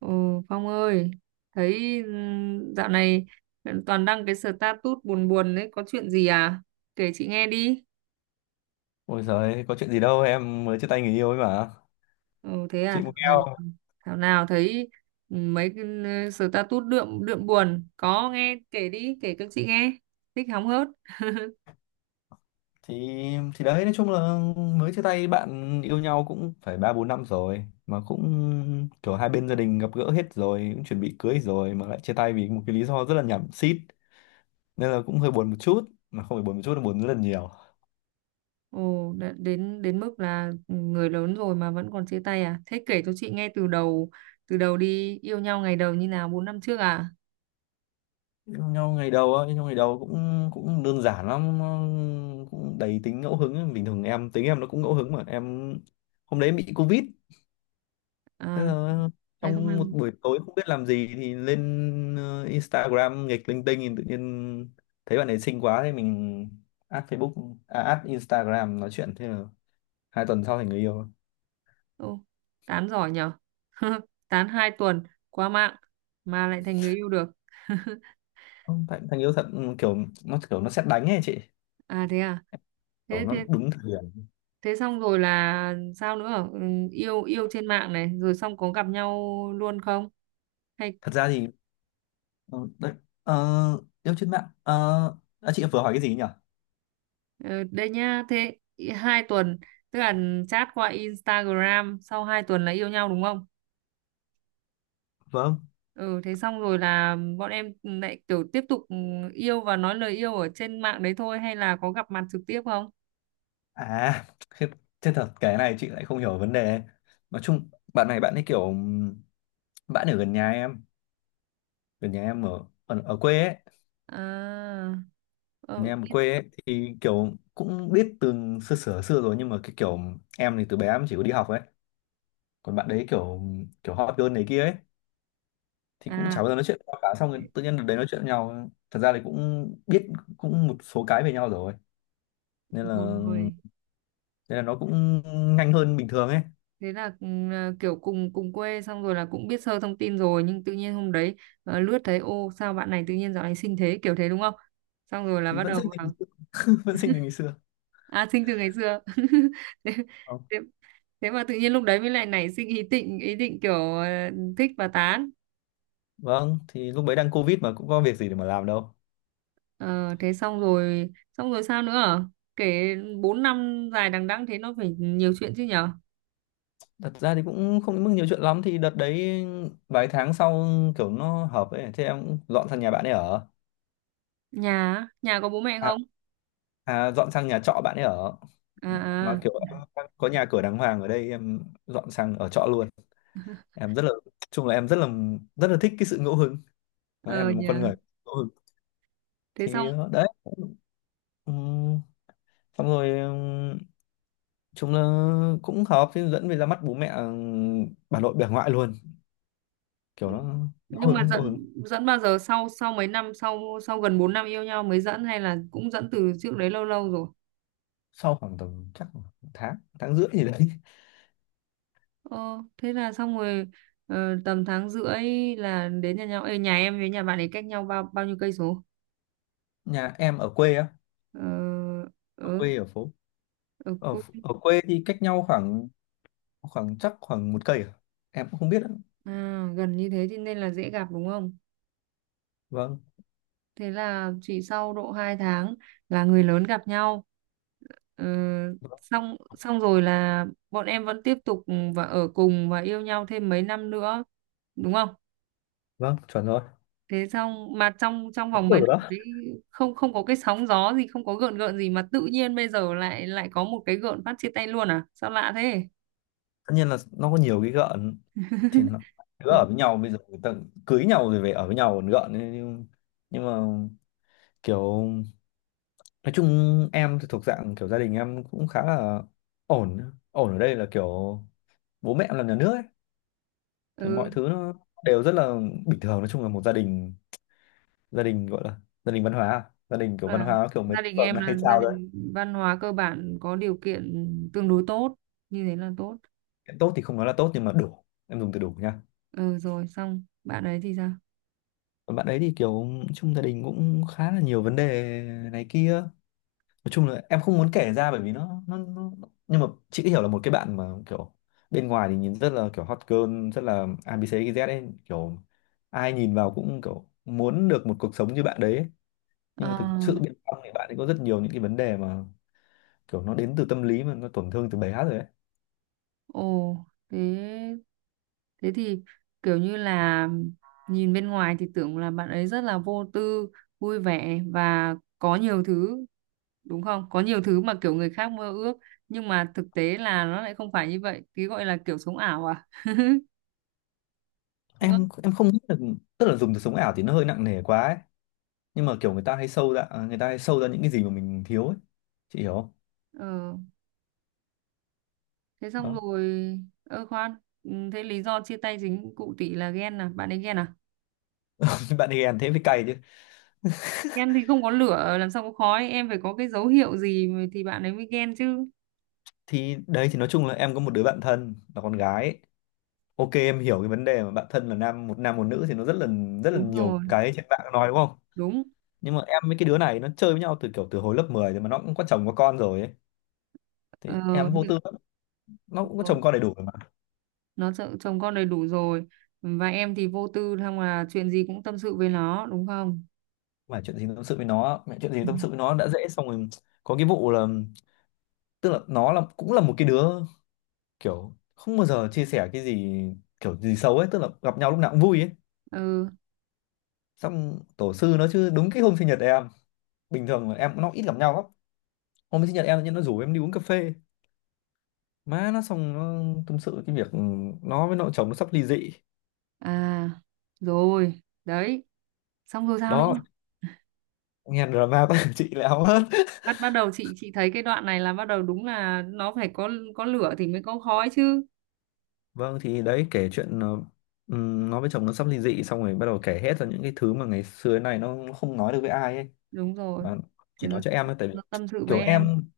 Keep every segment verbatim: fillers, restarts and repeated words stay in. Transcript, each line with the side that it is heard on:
right: Ừ, Phong ơi, thấy ừm, dạo này toàn đăng cái status buồn buồn đấy, có chuyện gì à? Kể chị nghe đi.
left: Ôi giời, có chuyện gì đâu, em mới chia tay người yêu ấy mà.
right: Ừ, thế à,
left: Chị
right: thảo
left: muốn nghe
right: nào,
left: không?
right: thảo nào thấy ừm, mấy cái ừ, status đượm đượm buồn, có nghe kể đi, kể cho chị nghe. Thích hóng hớt.
left: Thì thì đấy, nói chung là mới chia tay bạn yêu nhau cũng phải ba bốn năm rồi mà cũng kiểu hai bên gia đình gặp gỡ hết rồi, cũng chuẩn bị cưới rồi mà lại chia tay vì một cái lý do rất là nhảm xít. Nên là cũng hơi buồn một chút, mà không phải buồn một chút là buồn rất là nhiều.
right: Ồ, đã- đến đến mức là người lớn rồi mà vẫn còn chia tay à? Thế kể cho chị nghe từ đầu, từ đầu đi, yêu nhau ngày đầu như nào, bốn năm trước à?
left: Yêu nhau ngày đầu á, yêu nhau ngày đầu cũng cũng đơn giản lắm, nó cũng đầy tính ngẫu hứng, bình thường em tính em nó cũng ngẫu hứng mà em hôm đấy em bị Covid. Thế
right: À,
left: là
right: hai không hai.
left: trong một buổi tối không biết làm gì thì lên ờ, Instagram nghịch linh tinh thì tự nhiên thấy bạn ấy xinh quá thì mình add Facebook à, add Instagram nói chuyện, thế là hai tuần sau thành người yêu.
right: Ô, tán giỏi nhở. Tán hai tuần qua mạng mà lại thành người yêu được.
left: Ừ, thành, thành yêu thật, ừ, kiểu nó kiểu nó sét đánh ấy chị,
right: À, thế à?
left: kiểu
right: thế
left: nó
right: thế
left: đúng thời điểm.
right: thế xong rồi là sao nữa? ừ, yêu yêu trên mạng này rồi xong có gặp nhau luôn không hay
left: Thật ra thì ờ, đấy, ờ, yêu trên mạng, ờ, à, chị vừa hỏi cái gì nhỉ?
right: ờ, đây nhá? Thế i- hai tuần tức là chat qua Instagram sau hai tuần là yêu nhau đúng không?
left: Vâng.
right: Ừ, thế xong rồi là bọn em lại kiểu tiếp tục yêu và nói lời yêu ở trên mạng đấy thôi hay là có gặp mặt trực tiếp không?
left: À, thế, thế thật cái này chị lại không hiểu vấn đề. Nói chung bạn này bạn ấy kiểu bạn ở gần nhà em, ở nhà em ở ở, ở quê ấy.
right: À,
left: Ở nhà
right: ờ,
left: em ở
right: thế-
left: quê ấy thì kiểu cũng biết từ xưa xưa xưa rồi, nhưng mà cái kiểu em thì từ bé em chỉ có đi học ấy, còn bạn đấy kiểu kiểu hot girl này kia ấy, thì cũng
right: à,
left: chả bao giờ nói chuyện qua cả. Xong rồi tự nhiên đợt đấy nói chuyện với nhau, thật ra thì cũng biết cũng một số cái về nhau rồi, nên là
right: rồi.
left: nên là nó cũng nhanh hơn bình thường ấy.
right: Thế là ừ, là kiểu cùng cùng quê xong rồi là cũng biết sơ thông tin rồi nhưng tự nhiên hôm đấy ờ, lướt thấy ô sao bạn này tự nhiên dạo này xinh thế, kiểu thế đúng không? Xong rồi là
left: Thì
right: bắt
left: vẫn
right: đầu
left: sinh tình,
right: vào.
left: vẫn sinh tình ngày xưa.
right: À, xinh từ ngày xưa. thế,
left: Ờ,
right: thế, thế mà tự nhiên lúc đấy mới lại nảy sinh ý định, ý định kiểu ờ, thích và tán.
left: vâng, thì lúc đấy đang Covid mà cũng có việc gì để mà làm đâu.
right: Ờ, thế xong rồi, xong rồi sao nữa? À? Kể bốn năm dài đằng đẵng thế nó phải nhiều chuyện chứ nhở.
left: Thật ra thì cũng không đến mức nhiều chuyện lắm. Thì đợt đấy vài tháng sau kiểu nó hợp ấy, thế em cũng dọn sang nhà bạn ấy ở.
right: Nhà á? Nhà có bố mẹ
left: À,
right: không?
left: à, dọn sang nhà trọ bạn ấy ở,
right: À,
left: mà
right: à.
left: kiểu em đang có nhà cửa đàng hoàng ở đây em dọn sang ở trọ luôn. Em rất là, chung là em rất là, rất là thích cái sự ngẫu hứng. Nói em
right: Ờ
left: là một con
right: nhà
left: người ngẫu hứng.
right: Thế xong
left: Thì ờ, đấy, Ừm, xong rồi, ừm, chúng là cũng hợp thì dẫn về ra mắt bố mẹ, ừm, bà nội bà ngoại luôn, kiểu nó ngẫu
right: nhưng mà
left: hứng ngẫu hứng.
right: dẫn dẫn bao giờ? Sau sau mấy năm sau, sau gần bốn năm yêu nhau mới dẫn hay là cũng dẫn từ trước đấy lâu lâu rồi?
left: Sau khoảng tầm chắc một tháng, tháng rưỡi gì đấy.
right: ờ, Thế là xong rồi. Ờ, tầm tháng rưỡi là đến nhà nhau. Ê, nhà em với nhà bạn ấy cách nhau bao bao nhiêu cây số?
left: Nhà em ở quê á,
right: ờ,
left: ở
right: ở
left: quê ở phố,
right: ở
left: ở
right: cuối.
left: ở quê thì cách nhau khoảng, khoảng chắc khoảng một cây à? Em cũng không biết ạ.
right: À, gần như thế thì nên là dễ gặp đúng không?
left: Vâng.
right: Thế là chỉ sau độ hai tháng là người lớn gặp nhau. Ờ,
left: Vâng.
right: xong xong rồi là bọn em vẫn tiếp tục ừ, và ở cùng và yêu nhau thêm mấy năm nữa, đúng không?
left: Vâng, chuẩn rồi.
right: Thế xong mà trong trong
left: Đúng
right: vòng mấy
left: rồi
right: năm
left: đó.
right: đấy không không có cái sóng gió gì, không có gợn gợn gì mà tự nhiên bây giờ lại lại có một cái gợn phát chia tay luôn à? Sao lạ thế?
left: Tất nhiên là nó có nhiều cái gợn, thì nó đứa ở với nhau bây giờ người ta cưới nhau rồi về ở với nhau còn gợn ấy, nhưng, nhưng mà kiểu, nói chung em thì thuộc dạng kiểu gia đình em cũng khá là ổn. Ổn ở đây là kiểu bố mẹ em làm nhà nước ấy, thì mọi
right: Ừ,
left: thứ nó đều rất là bình thường. Nói chung là một gia đình, gia đình gọi là gia đình văn hóa à? Gia đình kiểu văn
right: à,
left: hóa kiểu mấy
right: gia đình
left: phường
right: em
left: nó
right: là
left: hay
right: gia
left: trao đấy.
right: đình văn hóa cơ bản có điều kiện tương đối tốt, như thế là tốt.
left: Tốt thì không nói là tốt nhưng mà đủ, em dùng từ đủ nha.
right: Ừ, rồi, xong bạn ấy thì sao?
left: Còn bạn ấy thì kiểu chung gia đình cũng khá là nhiều vấn đề này kia. Nói chung là em không muốn kể ra bởi vì nó nó, nó... nhưng mà chị hiểu là một cái bạn mà kiểu bên ngoài thì nhìn rất là kiểu hot girl rất là a bê xê dét ấy, kiểu ai nhìn vào cũng kiểu muốn được một cuộc sống như bạn đấy ấy.
right: Ờ
left: Nhưng mà thực sự bên trong thì bạn ấy có rất nhiều những cái vấn đề mà kiểu nó đến từ tâm lý mà nó tổn thương từ bé hát rồi ấy.
right: ồ Thế thế thì kiểu như là nhìn bên ngoài thì tưởng là bạn ấy rất là vô tư, vui vẻ và có nhiều thứ, đúng không? Có nhiều thứ mà kiểu người khác mơ ước, nhưng mà thực tế là nó lại không phải như vậy. Cái gọi là kiểu sống ảo à, đúng không?
left: Em em không nghĩ là, tức là dùng từ sống ảo thì nó hơi nặng nề quá ấy. Nhưng mà kiểu người ta hay sâu ra, à, người ta hay sâu ra những cái gì mà mình thiếu ấy, chị hiểu không?
right: ờ Thế xong
left: Đó.
right: rồi. Ơ khoan, ừ, thế lý do chia tay chính cụ tỷ là ghen à? Bạn ấy ghen à?
left: Bạn ấy ghen thế mới cay chứ.
right: Ghen thì không có lửa làm sao có khói, em phải có cái dấu hiệu gì thì bạn ấy mới ghen chứ.
left: Thì đấy, thì nói chung là em có một đứa bạn thân là con gái ấy. Ok, em hiểu cái vấn đề mà bạn thân là nam, một nam một nữ thì nó rất là rất là
right: Đúng rồi.
left: nhiều cái trên mạng nói đúng không.
right: Đúng.
left: Nhưng mà em với cái đứa này nó chơi với nhau từ kiểu từ hồi lớp mười rồi, mà nó cũng có chồng có con rồi ấy, thì
right: ờ,
left: em vô
right: những
left: tư lắm. Nó cũng có chồng con đầy đủ rồi mà
right: nó sợ chồng con đầy đủ rồi và em thì vô tư xong là chuyện gì cũng tâm sự với nó, đúng không?
left: mà chuyện gì tâm sự với nó, mẹ, chuyện gì tâm sự với nó đã dễ. Xong rồi có cái vụ là, tức là nó là cũng là một cái đứa kiểu không bao giờ chia sẻ cái gì kiểu gì xấu ấy, tức là gặp nhau lúc nào cũng vui ấy.
right: Ừ.
left: Xong tổ sư nó chứ, đúng cái hôm sinh nhật em, bình thường là em nó ít gặp nhau lắm, hôm sinh nhật em tự nhiên nó rủ em đi uống cà phê. Má nó, xong nó tâm sự cái việc nó với nội chồng nó sắp ly dị.
right: À, rồi đấy, xong rồi sao nữa?
left: Đó, nghe drama của, chị lại hóng hết.
right: Bắt bắt đầu, chị chị thấy cái đoạn này là bắt đầu, đúng là nó phải có có lửa thì mới có khói chứ.
left: Vâng, thì đấy kể chuyện, ờ, ừm, nó với chồng nó sắp ly dị, xong rồi bắt đầu kể hết ra những cái thứ mà ngày xưa này nó không nói được với ai ấy,
right: Đúng rồi.
left: mà
right: Thì
left: chỉ
right: nó,
left: nói cho em thôi, tại vì
right: nó tâm sự với
left: kiểu
right: em.
left: em,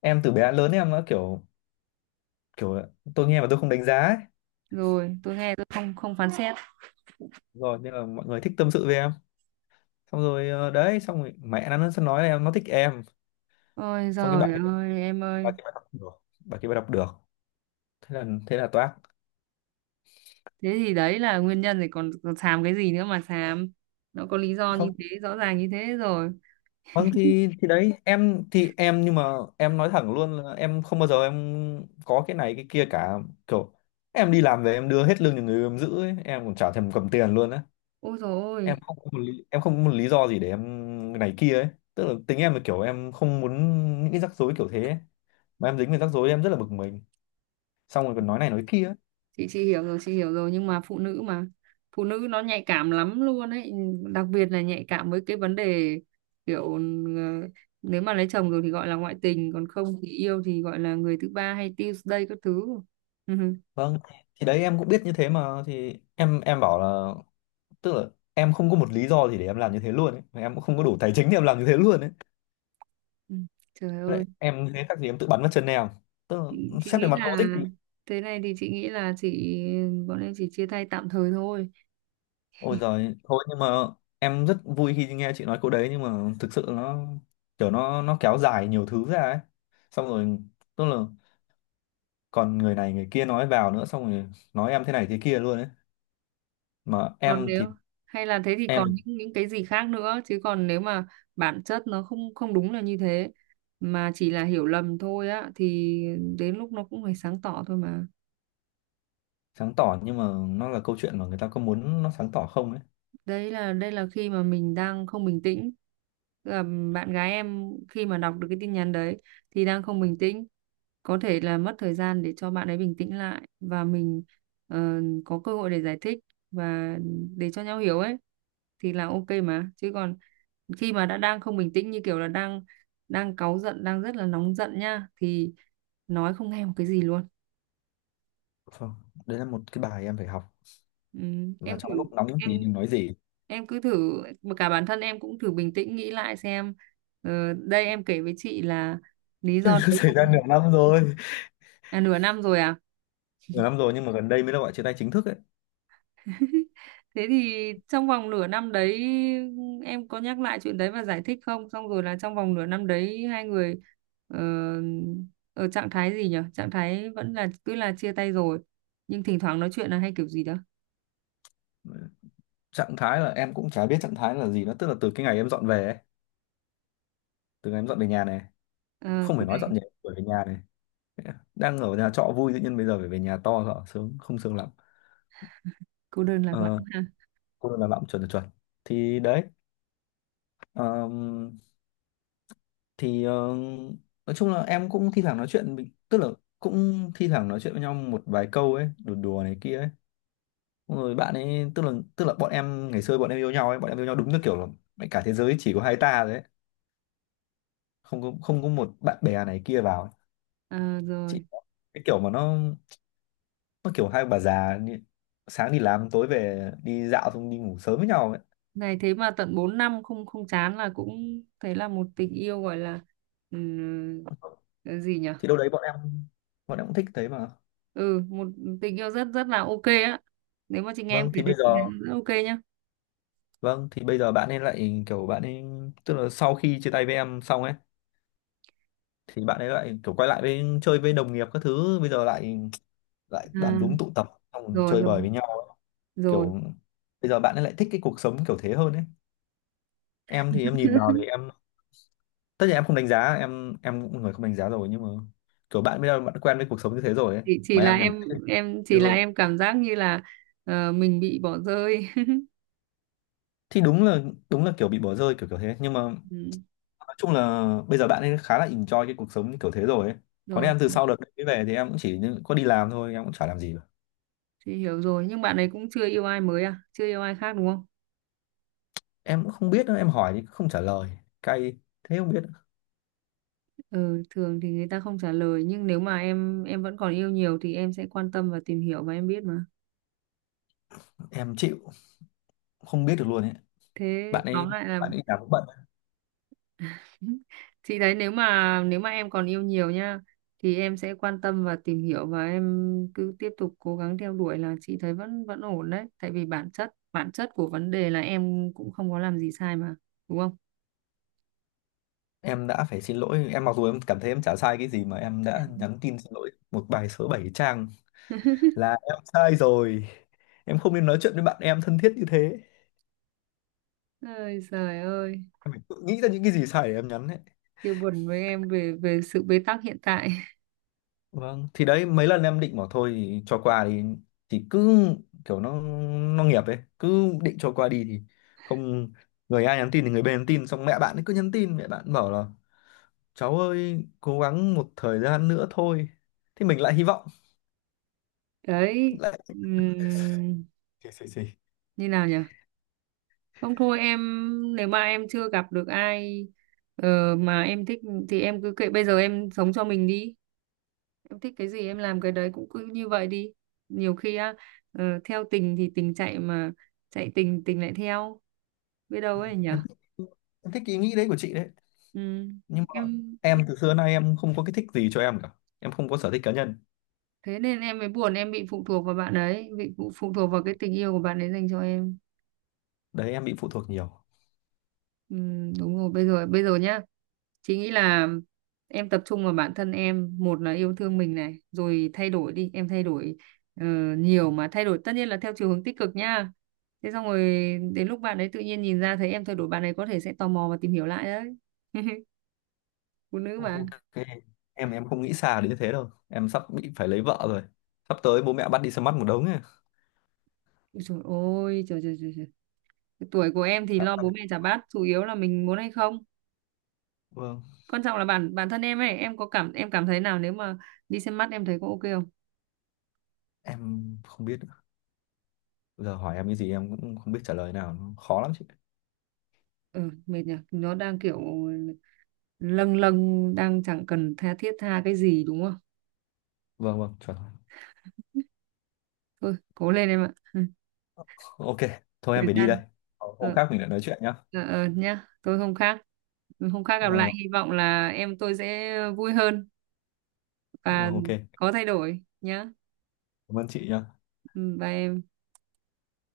left: em từ bé đến lớn em nó kiểu, kiểu tôi nghe mà tôi không đánh giá ấy.
right: Rồi, tôi nghe, tôi không không phán xét.
left: Rồi nên là mọi người thích tâm sự với em. Xong rồi ờ, đấy, xong rồi mẹ nó nó nói là em nó thích em.
right: Ôi
left: Xong cái bà
right: giời
left: kia,
right: ơi em
left: bà
right: ơi.
left: kia bà đọc được, bà kia bà đọc được thế là thế là toác.
right: Thế thì đấy là nguyên nhân rồi, còn, còn xàm cái gì nữa mà xàm. Nó có lý do như
left: Không,
right: thế, rõ ràng như thế rồi.
left: vâng, thì thì đấy em thì em, nhưng mà em nói thẳng luôn là em không bao giờ em có cái này cái kia cả, kiểu em đi làm về em đưa hết lương cho người em giữ ấy. Em còn chả thèm cầm tiền luôn á.
right: Ôi dồi
left: Em
right: ôi.
left: không có một lý, em không có một lý do gì để em này kia ấy. Tức là tính em là kiểu em không muốn những cái rắc rối kiểu thế ấy. Mà em dính về rắc rối em rất là bực mình, xong rồi còn nói này nói kia ấy.
right: Chị chị hiểu rồi, chị hiểu rồi, nhưng mà phụ nữ mà. Phụ nữ nó nhạy cảm lắm luôn ấy, đặc biệt là nhạy cảm với cái vấn đề kiểu ờ, nếu mà lấy chồng rồi thì gọi là ngoại tình, còn không thì yêu thì gọi là người thứ ba hay Tuesday các thứ. Ừ,
left: Vâng, thì đấy em cũng biết như thế mà, thì em em bảo là, tức là em không có một lý do gì để em làm như thế luôn ấy. Mà em cũng không có đủ tài chính để em làm như thế luôn ấy.
right: ừ. Trời ơi.
left: Thế em như thế khác gì em tự bắn vào chân em, tức
right: chị,
left: là
right: chị
left: xét về
right: nghĩ
left: mặt
right: là
left: logic thì.
right: thế này, thì chị nghĩ là chị bọn em chỉ chia tay tạm thời thôi.
left: Ôi giời, thôi, nhưng mà em rất vui khi nghe chị nói câu đấy, nhưng mà thực sự nó kiểu nó nó kéo dài nhiều thứ ra ấy. Xong rồi tức là còn người này người kia nói vào nữa, xong rồi nói em thế này thế kia luôn ấy. Mà
right: Còn
left: em thì
right: nếu, hay là thế thì còn
left: em
right: những những cái gì khác nữa chứ, còn nếu mà bản chất nó không không đúng là như thế mà chỉ là hiểu lầm thôi á thì đến lúc nó cũng phải sáng tỏ thôi mà.
left: sáng tỏ, nhưng mà nó là câu chuyện mà người ta có muốn nó sáng tỏ không ấy.
right: Đấy là Đây là khi mà mình đang không bình tĩnh. Tức là bạn gái em khi mà đọc được cái tin nhắn đấy thì đang không bình tĩnh, có thể là mất thời gian để cho bạn ấy bình tĩnh lại và mình ờ, có cơ hội để giải thích và để cho nhau hiểu ấy, thì là ok mà, chứ còn khi mà đã đang không bình tĩnh, như kiểu là đang đang cáu giận, đang rất là nóng giận nha, thì nói không nghe một cái gì luôn.
left: Vâng, đấy là một cái bài em phải học,
right: ừ,
left: là
right: em thử,
left: trong lúc nắm
right: em
left: gì thì nói gì.
right: em cứ thử mà, cả bản thân em cũng thử bình tĩnh nghĩ lại xem ờ, đây em kể với chị là lý
left: Nó
right: do đấy
left: xảy
right: không.
left: ra nửa năm rồi.
right: À, nửa năm rồi à?
left: Nửa năm rồi nhưng mà gần đây mới là gọi chia tay chính thức ấy.
right: Thế thì trong vòng nửa năm đấy em có nhắc lại chuyện đấy và giải thích không? Xong rồi là trong vòng nửa năm đấy hai người ờ, ở trạng thái gì nhỉ? Trạng thái vẫn là cứ là chia tay rồi nhưng thỉnh thoảng nói chuyện là hay kiểu gì đó.
left: Trạng thái là em cũng chả biết trạng thái là gì nữa, tức là từ cái ngày em dọn về ấy, từ ngày em dọn về nhà này,
right: Ờ,
left: không
right: thế
left: phải nói
right: này
left: dọn nhà phải về nhà này, đang ở nhà trọ vui tự nhiên bây giờ phải về nhà to rõ sướng không sướng lắm.
right: cô đơn lạc
left: Ờ,
right: lõng ha.
left: cô làm lắm, chuẩn là chuẩn. Thì đấy, ờm, thì, ờ, nói chung là em cũng thi thoảng nói chuyện bình- tức là cũng thi thoảng nói chuyện với nhau một vài câu ấy, đùa đùa này kia ấy. Xong rồi bạn ấy tức là tức là bọn em ngày xưa bọn em yêu nhau ấy bọn em yêu nhau đúng như kiểu là mẹ cả thế giới chỉ có hai ta đấy, không có không có một bạn bè này kia vào ấy.
right: Ờ,
left: Chị
right: rồi.
left: có cái kiểu mà nó nó kiểu hai bà già đi, sáng đi làm tối về đi dạo xong đi ngủ sớm với nhau ấy.
right: Này, thế mà tận bốn năm không không chán là cũng thấy là một tình yêu gọi là ừm, cái gì nhỉ?
left: Thì đâu đấy bọn em bọn em cũng thích thế mà.
right: Ừ, một tình yêu rất rất là ok á. Nếu mà chị nghe em
left: Vâng
right: kể
left: thì
right: thì
left: bây giờ,
right: chị thấy rất ok nhá.
left: vâng thì bây giờ bạn ấy lại kiểu bạn ấy, tức là sau khi chia tay với em xong ấy, thì bạn ấy lại kiểu quay lại với chơi với đồng nghiệp các thứ, bây giờ lại lại
right: Ờ.
left: đàn đúm tụ tập, xong rồi
right: Rồi,
left: chơi
right: rồi,
left: bời với nhau,
right: rồi.
left: kiểu bây giờ bạn ấy lại thích cái cuộc sống kiểu thế hơn ấy. Em thì em nhìn vào thì em, tất nhiên em không đánh giá, em em cũng là người không đánh giá rồi, nhưng mà kiểu bạn bây giờ bạn quen với cuộc sống như thế rồi ấy.
right: chỉ chỉ
left: Mà
right: là
left: em nhầm
right: em em chỉ
left: nhiều
right: là
left: hơn,
right: em cảm giác như là ờ, mình bị bỏ rơi.
left: thì đúng là, đúng là kiểu bị bỏ rơi kiểu kiểu thế, nhưng mà
right: Ừ,
left: nói chung là bây giờ bạn ấy khá là enjoy cái cuộc sống kiểu thế rồi ấy. Còn
right: rồi,
left: em từ sau đợt đấy về thì em cũng chỉ như- có đi làm thôi, em cũng chả làm gì cả.
right: chị hiểu rồi, nhưng bạn ấy cũng chưa yêu ai mới à? Chưa yêu ai khác đúng không?
left: Em cũng không biết nữa, em hỏi thì không trả lời. Cay, thế không biết.
right: Ừ, thường thì người ta không trả lời, nhưng nếu mà em em vẫn còn yêu nhiều thì em sẽ quan tâm và tìm hiểu và em biết mà.
left: Em chịu, không biết được luôn ấy.
right: Thế
left: bạn ấy
right: tóm lại là...
left: bạn ấy làm cũng bận.
right: Thì đấy, nếu mà nếu mà em còn yêu nhiều nhá thì em sẽ quan tâm và tìm hiểu, và em cứ tiếp tục cố gắng theo đuổi là chị thấy vẫn vẫn ổn đấy, tại vì bản chất bản chất của vấn đề là em cũng không có làm gì sai mà, đúng không?
left: Em đã phải xin lỗi em mặc dù em cảm thấy em chả sai cái gì, mà em đã nhắn tin xin lỗi một bài số bảy trang là em sai rồi, em không nên nói chuyện với bạn em thân thiết như thế.
right: Ơi trời ơi.
left: Em phải tự nghĩ ra những cái gì sai để em nhắn ấy.
right: Kêu buồn với em về về sự bế tắc hiện tại.
left: Vâng, thì đấy mấy lần em định bảo thôi thì cho qua, thì thì cứ kiểu nó nó nghiệp ấy, cứ định cho qua đi thì không, người A nhắn tin thì người B nhắn tin, xong mẹ bạn ấy cứ nhắn tin, mẹ bạn bảo là cháu ơi cố gắng một thời gian nữa thôi. Thì mình lại hy vọng
right: Đấy,
left: lại
right: ừm,
left: xì, xì, xì.
right: như nào nhỉ? Không thôi em, nếu mà em chưa gặp được ai ờ, mà em thích thì em cứ kệ, bây giờ em sống cho mình đi, em thích cái gì em làm cái đấy, cũng cứ như vậy đi. Nhiều khi á, ờ, theo tình thì tình chạy mà, chạy tình tình lại theo, biết
left: Ừ,
right: đâu ấy nhở.
left: em thích, em thích ý nghĩ đấy của chị đấy,
right: Ừ.
left: nhưng mà
right: em
left: em từ xưa nay em không có cái thích gì cho em cả. Em không có sở thích cá nhân.
right: Thế nên em mới buồn, em bị phụ thuộc vào bạn ấy, bị phụ phụ thuộc vào cái tình yêu của bạn ấy dành cho em.
left: Đấy em bị phụ thuộc nhiều.
right: Ừ, đúng rồi. Bây giờ, bây giờ nhá, chị nghĩ là em tập trung vào bản thân em, một là yêu thương mình này, rồi thay đổi đi, em thay đổi ờ, nhiều mà, thay đổi tất nhiên là theo chiều hướng tích cực nha. Thế xong rồi đến lúc bạn ấy tự nhiên nhìn ra thấy em thay đổi, bạn ấy có thể sẽ tò mò và tìm hiểu lại đấy. Phụ nữ
left: Ok.
right: mà.
left: Em em không nghĩ xa đến như thế đâu. Em sắp bị phải lấy vợ rồi. Sắp tới bố mẹ bắt đi xem mắt một đống ấy.
right: Ôi trời ơi, trời, trời, trời, trời. Cái tuổi của em thì
left: Dạ,
right: lo
left: dạ.
right: bố mẹ chả bắt, chủ yếu là mình muốn hay không.
left: Vâng.
right: Quan trọng là bản bản thân em ấy, em có cảm, em cảm thấy nào nếu mà đi xem mắt em thấy có ok không?
left: Em không biết nữa. Giờ hỏi em cái gì em cũng không biết trả lời nào. Nó khó lắm chị.
right: Ừ, mệt nhỉ. Nó đang kiểu lâng lâng, đang chẳng cần tha thiết tha cái gì, đúng không?
left: Vâng vâng. Chuẩn.
right: Thôi cố lên em ạ. Ừ,
left: Ok. Thôi em
right: thời
left: phải đi đây.
right: gian.
left: Hôm
right: ờ,
left: khác mình lại nói chuyện nhá.
right: ờ, ờ, nhá, tôi không khác không khác gặp lại,
left: Vâng.
right: hy vọng là em tôi sẽ vui hơn
left: Vâng,
right: và
left: vâng, ok.
right: có thay đổi nhá.
left: Cảm ơn chị nhá.
right: Ừ, bye em.